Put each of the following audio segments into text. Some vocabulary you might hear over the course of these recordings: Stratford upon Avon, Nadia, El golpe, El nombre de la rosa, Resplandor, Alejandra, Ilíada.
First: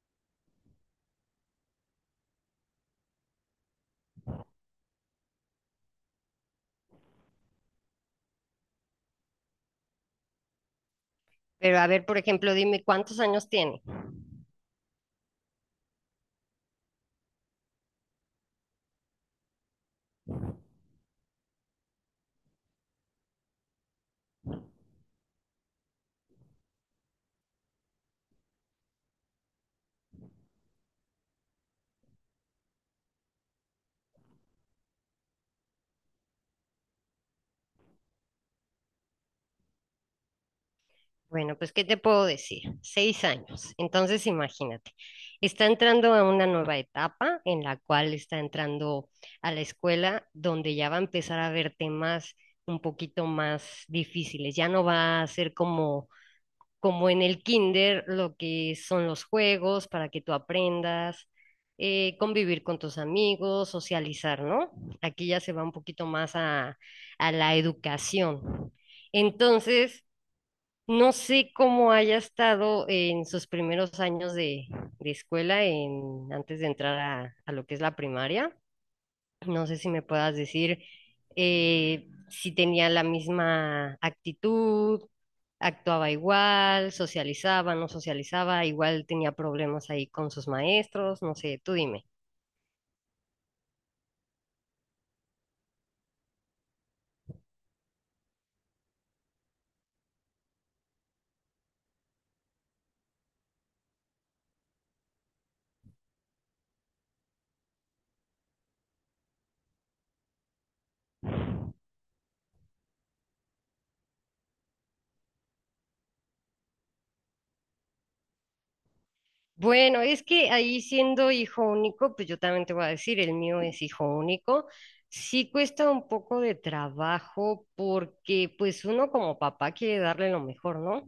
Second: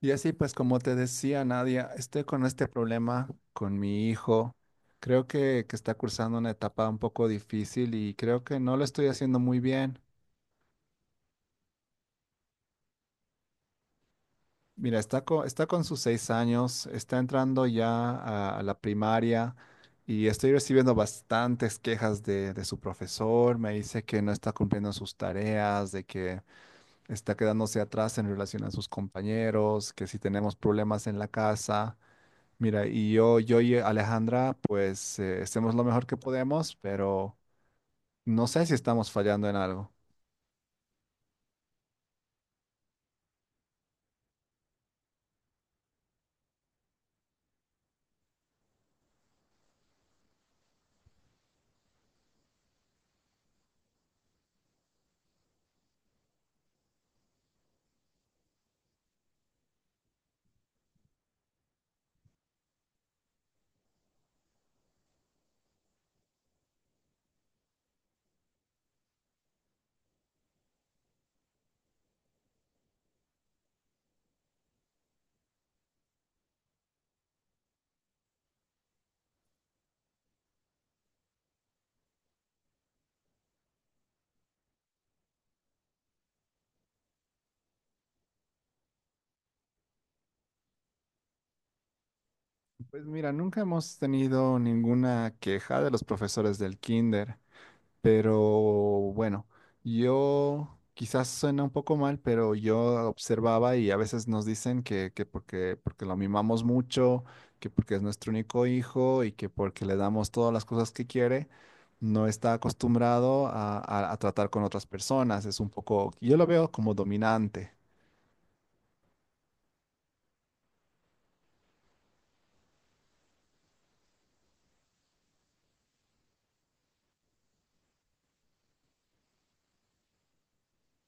Y así pues como te decía Nadia, estoy con este problema con mi hijo. Creo que está cursando una etapa un poco difícil y creo que no lo estoy haciendo muy bien. Pero a ver, por ejemplo, dime cuántos años tiene. Mira, está con sus 6 años, está entrando ya a la primaria y estoy recibiendo bastantes quejas de su profesor. Me dice que no está cumpliendo sus tareas, de que está quedándose atrás en relación a sus compañeros, que si tenemos problemas en la casa. Mira, y yo y Alejandra, pues hacemos lo mejor que podemos, pero no sé si estamos fallando en algo. Bueno, pues, ¿qué te puedo decir? 6 años. Entonces, imagínate, está entrando a una nueva etapa en la cual está entrando a la escuela donde ya va a empezar a ver temas un poquito más difíciles. Ya no va a ser como, en el kinder lo que son los juegos para que tú aprendas, convivir con tus amigos, socializar, ¿no? Aquí ya se va un poquito más a, la educación. Entonces... No sé cómo haya estado en sus primeros años de, escuela en, antes de entrar a lo que es la primaria. No sé si me puedas decir si tenía la misma actitud, actuaba igual, socializaba, no socializaba, igual tenía problemas ahí con sus maestros, no sé, tú dime. Pues mira, nunca hemos tenido ninguna queja de los profesores del kinder. Pero bueno, yo quizás suena un poco mal, pero yo observaba y a veces nos dicen que porque lo mimamos mucho, que porque es nuestro único hijo y que porque le damos todas las cosas que quiere, no está acostumbrado a tratar con otras personas. Es un poco, yo lo veo como dominante. Bueno, es que ahí siendo hijo único, pues yo también te voy a decir, el mío es hijo único. Sí cuesta un poco de trabajo porque pues uno como papá quiere darle lo mejor, ¿no?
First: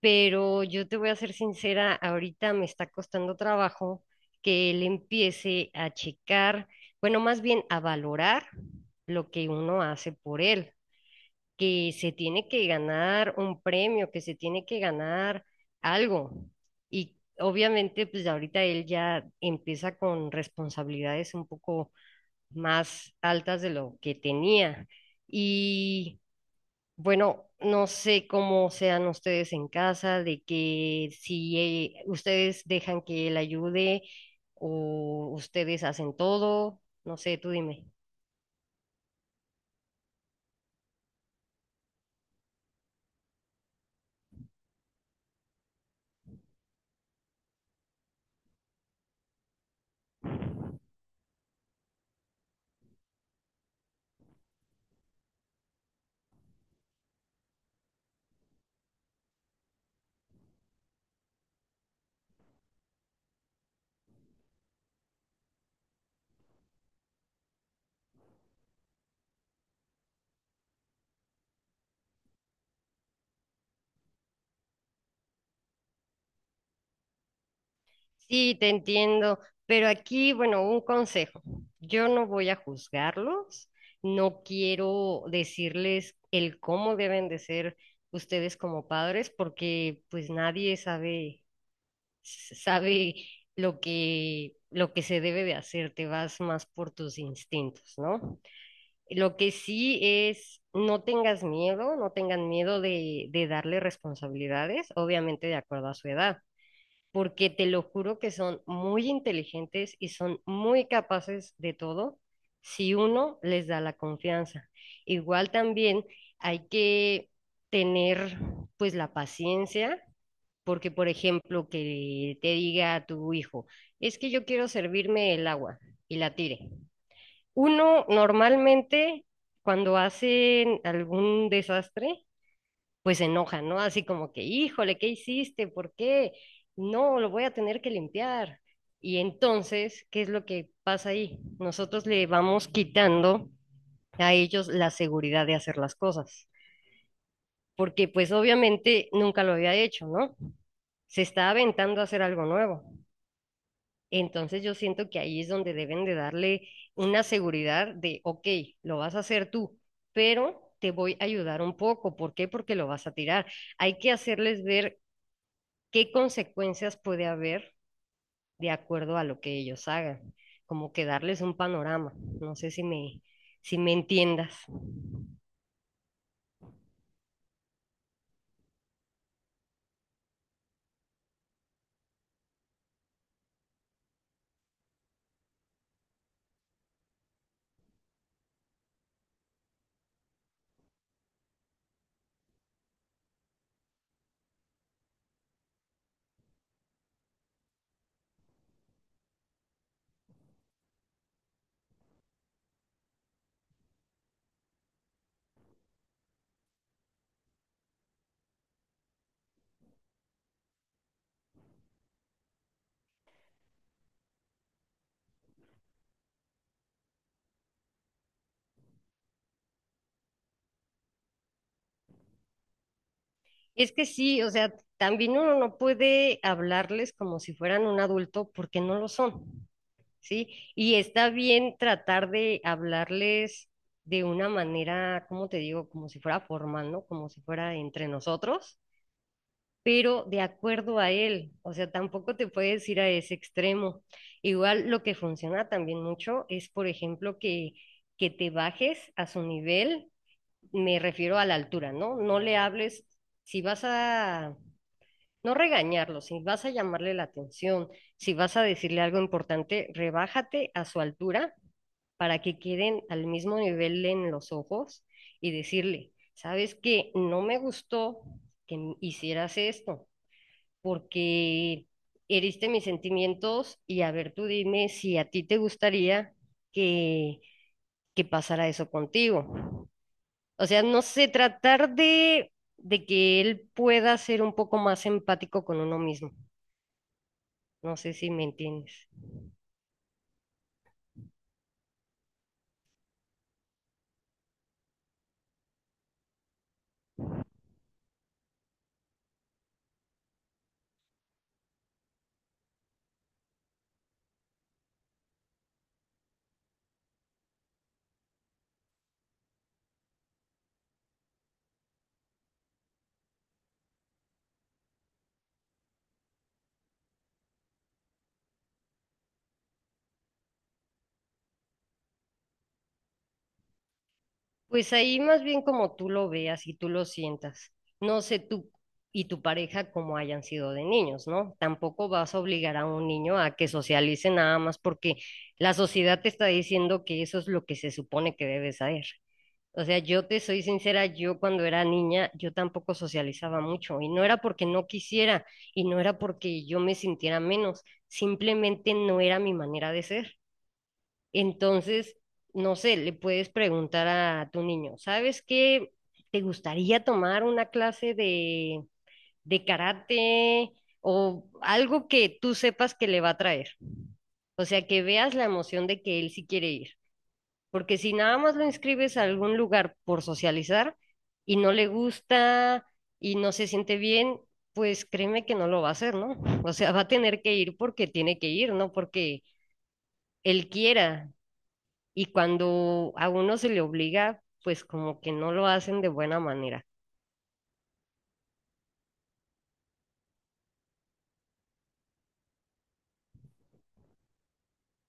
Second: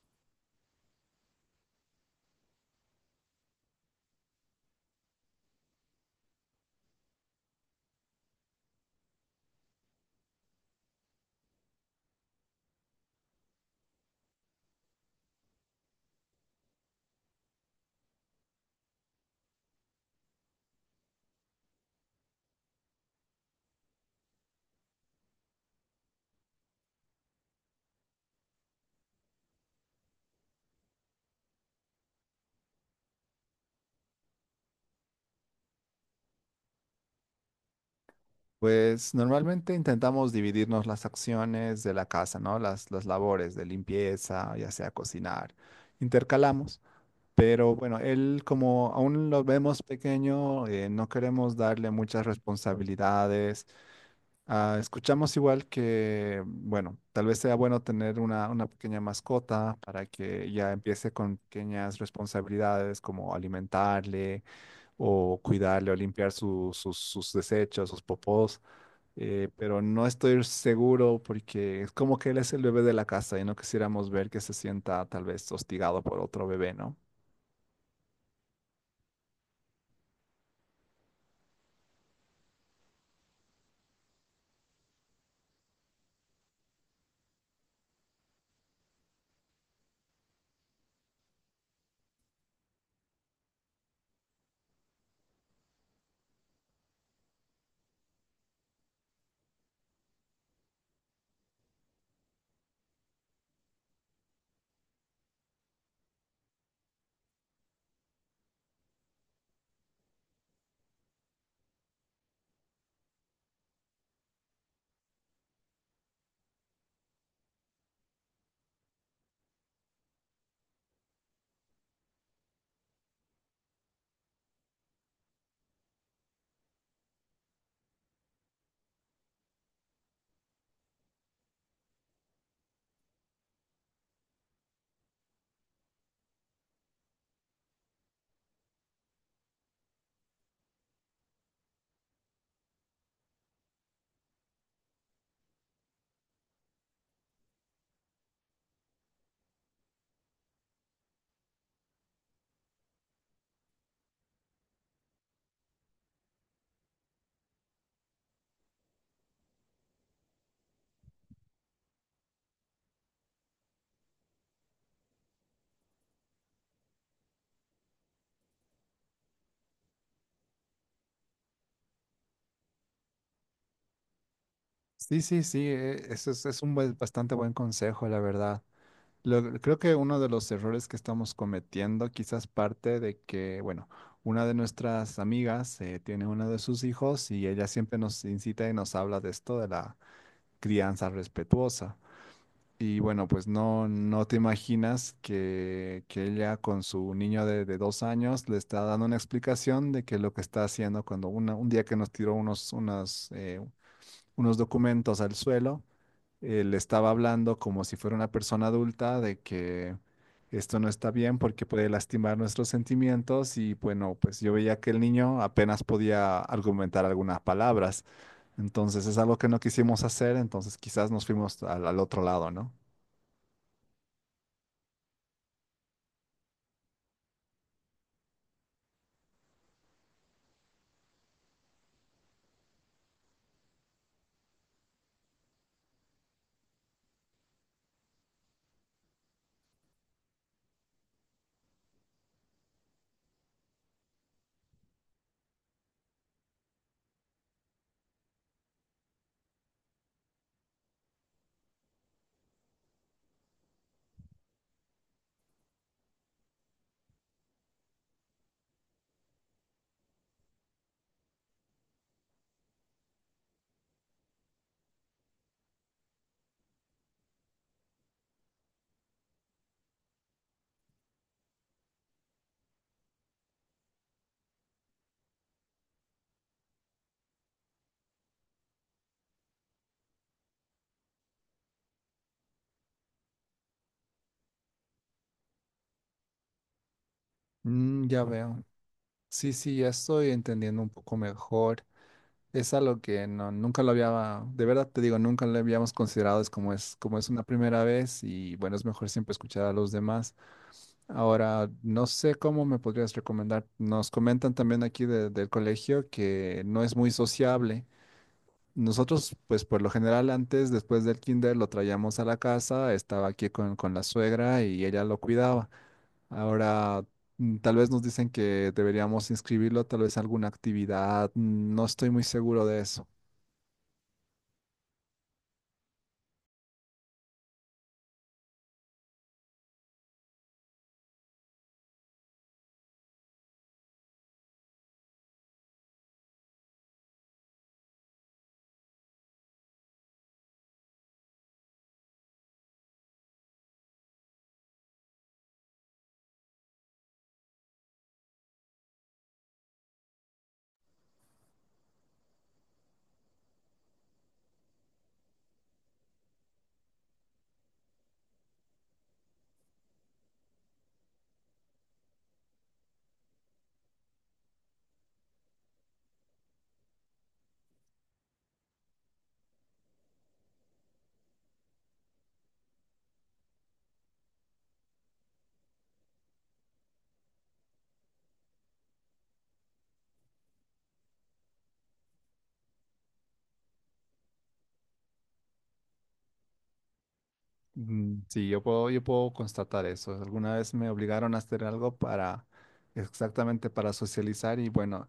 Pero yo te voy a ser sincera, ahorita me está costando trabajo que él empiece a checar, bueno, más bien a valorar lo que uno hace por él que se tiene que ganar un premio, que se tiene que ganar algo. Y obviamente, pues ahorita él ya empieza con responsabilidades un poco más altas de lo que tenía. Y bueno, no sé cómo sean ustedes en casa, de que si ustedes dejan que él ayude o ustedes hacen todo, no sé, tú dime. Pues normalmente intentamos dividirnos las acciones de la casa, ¿no? Las labores de limpieza, ya sea cocinar. Intercalamos. Pero bueno, él como aún lo vemos pequeño, no queremos darle muchas responsabilidades. Ah, escuchamos igual que, bueno, tal vez sea bueno tener una pequeña mascota para que ya empiece con pequeñas responsabilidades como alimentarle o cuidarle o limpiar sus desechos, sus popós. Pero no estoy seguro porque es como que él es el bebé de la casa y no quisiéramos ver que se sienta tal vez hostigado por otro bebé, ¿no? Sí, te entiendo, pero aquí, bueno, un consejo. Yo no voy a juzgarlos, no quiero decirles el cómo deben de ser ustedes como padres, porque pues nadie sabe, sabe lo que, se debe de hacer, te vas más por tus instintos, ¿no? Lo que sí es, no tengas miedo, no tengan miedo de darle responsabilidades, obviamente de acuerdo a su edad porque te lo juro que son muy inteligentes y son muy capaces de todo si uno les da la confianza. Igual también hay que tener pues la paciencia, porque por ejemplo que te diga a tu hijo, es que yo quiero servirme el agua y la tire. Uno normalmente cuando hacen algún desastre, pues se enoja, ¿no? Así como que, híjole, ¿qué hiciste? ¿Por qué? No, lo voy a tener que limpiar. Y entonces, ¿qué es lo que pasa ahí? Nosotros le vamos quitando a ellos la seguridad de hacer las cosas, porque pues obviamente nunca lo había hecho, ¿no? Se está aventando a hacer algo nuevo. Entonces yo siento que ahí es donde deben de darle una seguridad de, ok, lo vas a hacer tú, pero te voy a ayudar un poco. ¿Por qué? Porque lo vas a tirar. Hay que hacerles ver qué consecuencias puede haber de acuerdo a lo que ellos hagan, como que darles un panorama, no sé si me entiendas. Sí, sí, sí, eso es un buen- bastante buen consejo, la verdad. Lo- creo que uno de los errores que estamos cometiendo, quizás parte de que, bueno, una de nuestras amigas tiene uno de sus hijos y ella siempre nos incita y nos habla de esto, de la crianza respetuosa. Y bueno, pues no, no te imaginas que ella con su niño de 2 años le está dando una explicación de que lo que está haciendo cuando una- un día que nos tiró unos, unas, unos documentos al suelo le estaba hablando como si fuera una persona adulta de que esto no está bien porque puede lastimar nuestros sentimientos y bueno, pues yo veía que el niño apenas podía argumentar algunas palabras. Entonces es algo que no quisimos hacer, entonces quizás nos fuimos al otro lado, ¿no? Es que sí, o sea, también uno no puede hablarles como si fueran un adulto porque no lo son, ¿sí? Y está bien tratar de hablarles de una manera, ¿cómo te digo? Como si fuera formal, ¿no? Como si fuera entre nosotros pero de acuerdo a él, o sea, tampoco te puedes ir a ese extremo. Igual lo que funciona también mucho es, por ejemplo, que, te bajes a su nivel, me refiero a la altura, ¿no? No le hables, si vas a, no regañarlo, si vas a llamarle la atención, si vas a decirle algo importante, rebájate a su altura para que queden al mismo nivel en los ojos y decirle, ¿sabes qué? No me gustó que hicieras esto porque heriste mis sentimientos y a ver, tú dime si a ti te gustaría que, que, pasara eso contigo. O sea, no sé, tratar de que él pueda ser un poco más empático con uno mismo. No Mm, sé ya si me veo. entiendes. Sí, sí, ya estoy entendiendo un poco mejor. Es algo que no, nunca lo había, de verdad te digo, nunca lo habíamos considerado, es como es, como es una primera vez y bueno, es mejor siempre escuchar a los demás. Ahora, no sé cómo me podrías recomendar. Nos comentan también aquí de- del colegio que no es muy sociable. Nosotros, pues por lo general antes, después del kinder, lo traíamos a la casa, estaba aquí con la suegra y ella lo cuidaba. Ahora, mm, tal vez nos dicen que deberíamos inscribirlo, tal vez a alguna actividad. No estoy muy seguro de eso. Pues ahí más bien como tú lo veas y tú lo sientas. No sé tú y tu pareja cómo hayan sido de niños, ¿no? Tampoco vas a obligar a un niño a que socialice nada más porque la sociedad te está diciendo que eso es lo que se supone que debes hacer. O sea, yo te soy sincera, yo cuando era niña, yo tampoco socializaba mucho y no era porque no quisiera y no era porque yo me sintiera menos, simplemente no era mi manera de ser. Entonces, no sé, le puedes preguntar a tu niño, ¿sabes qué? ¿Te gustaría tomar una clase de karate o algo que tú sepas que le va a traer? O sea, que veas la emoción de que él sí quiere ir. Porque si nada más lo inscribes a algún lugar por socializar y no le gusta y no se siente bien, pues créeme que no lo va a hacer, ¿no? O sea, va a tener que ir porque tiene que ir, no porque él quiera y cuando a uno se le obliga, pues como que no lo hacen de buena manera. Mm, sí, yo puedo constatar eso. Alguna vez me obligaron a hacer algo para, exactamente para socializar y bueno.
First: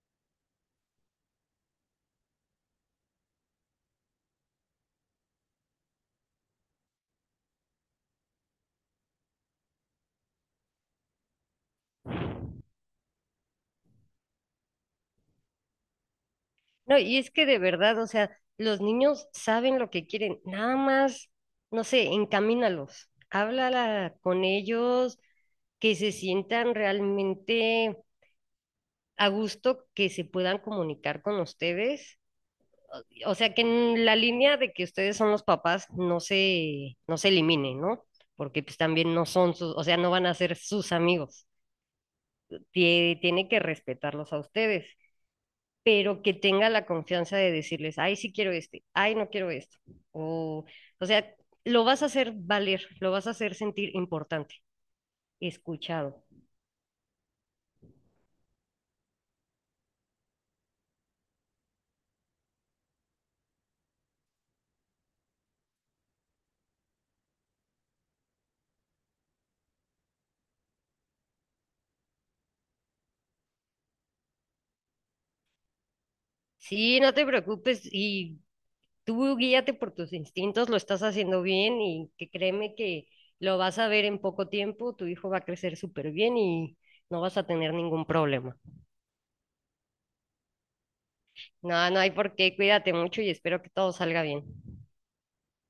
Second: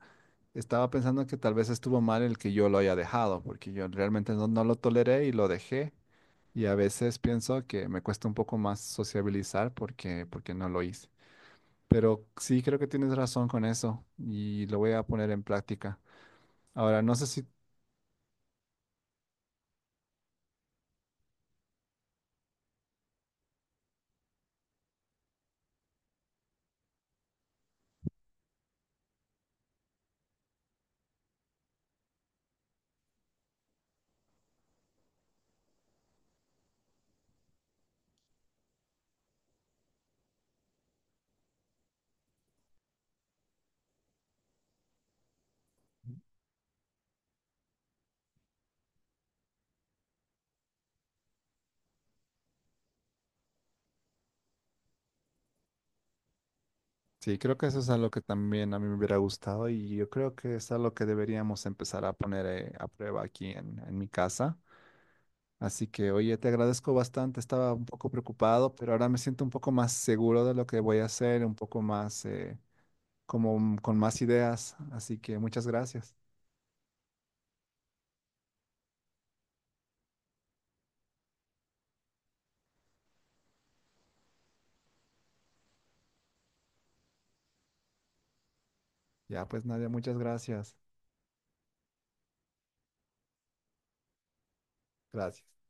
Estaba pensando que tal vez estuvo mal el que yo lo haya dejado, porque yo realmente no lo toleré y lo dejé. Y a veces pienso que me cuesta un poco más sociabilizar porque no lo hice. Pero sí creo que tienes razón con eso y lo voy a poner en práctica. No, Ahora, no y sé es que si, de verdad, o sea, los niños saben lo que quieren, nada más, no sé, encamínalos, háblala con ellos, que se sientan realmente a gusto, que se puedan comunicar con ustedes. O sea, que en la línea de que ustedes son los papás no se elimine, ¿no? Porque pues también no son sus, o sea, no van a ser sus amigos. Tiene que respetarlos a ustedes, pero que tenga la confianza de decirles, ay, sí quiero este, ay, no quiero esto. O, o sea, lo vas a hacer valer, lo vas a hacer sentir importante, escuchado. sí, creo que eso es algo que también a mí me hubiera gustado y yo creo que es algo que deberíamos empezar a poner a prueba aquí en mi casa. Así que, oye, te agradezco bastante, estaba un poco preocupado, pero ahora me siento un poco más seguro de lo que voy a hacer, un poco más, como mm, con más ideas. Así que muchas gracias. Sí, no te preocupes y tú guíate por tus instintos, lo estás haciendo bien y que créeme que lo vas a ver en poco tiempo, tu hijo va a crecer súper bien y no vas a tener ningún problema. Ya, pues Nadia, muchas gracias. No, no hay por qué, cuídate mucho y espero que todo salga bien. Gracias.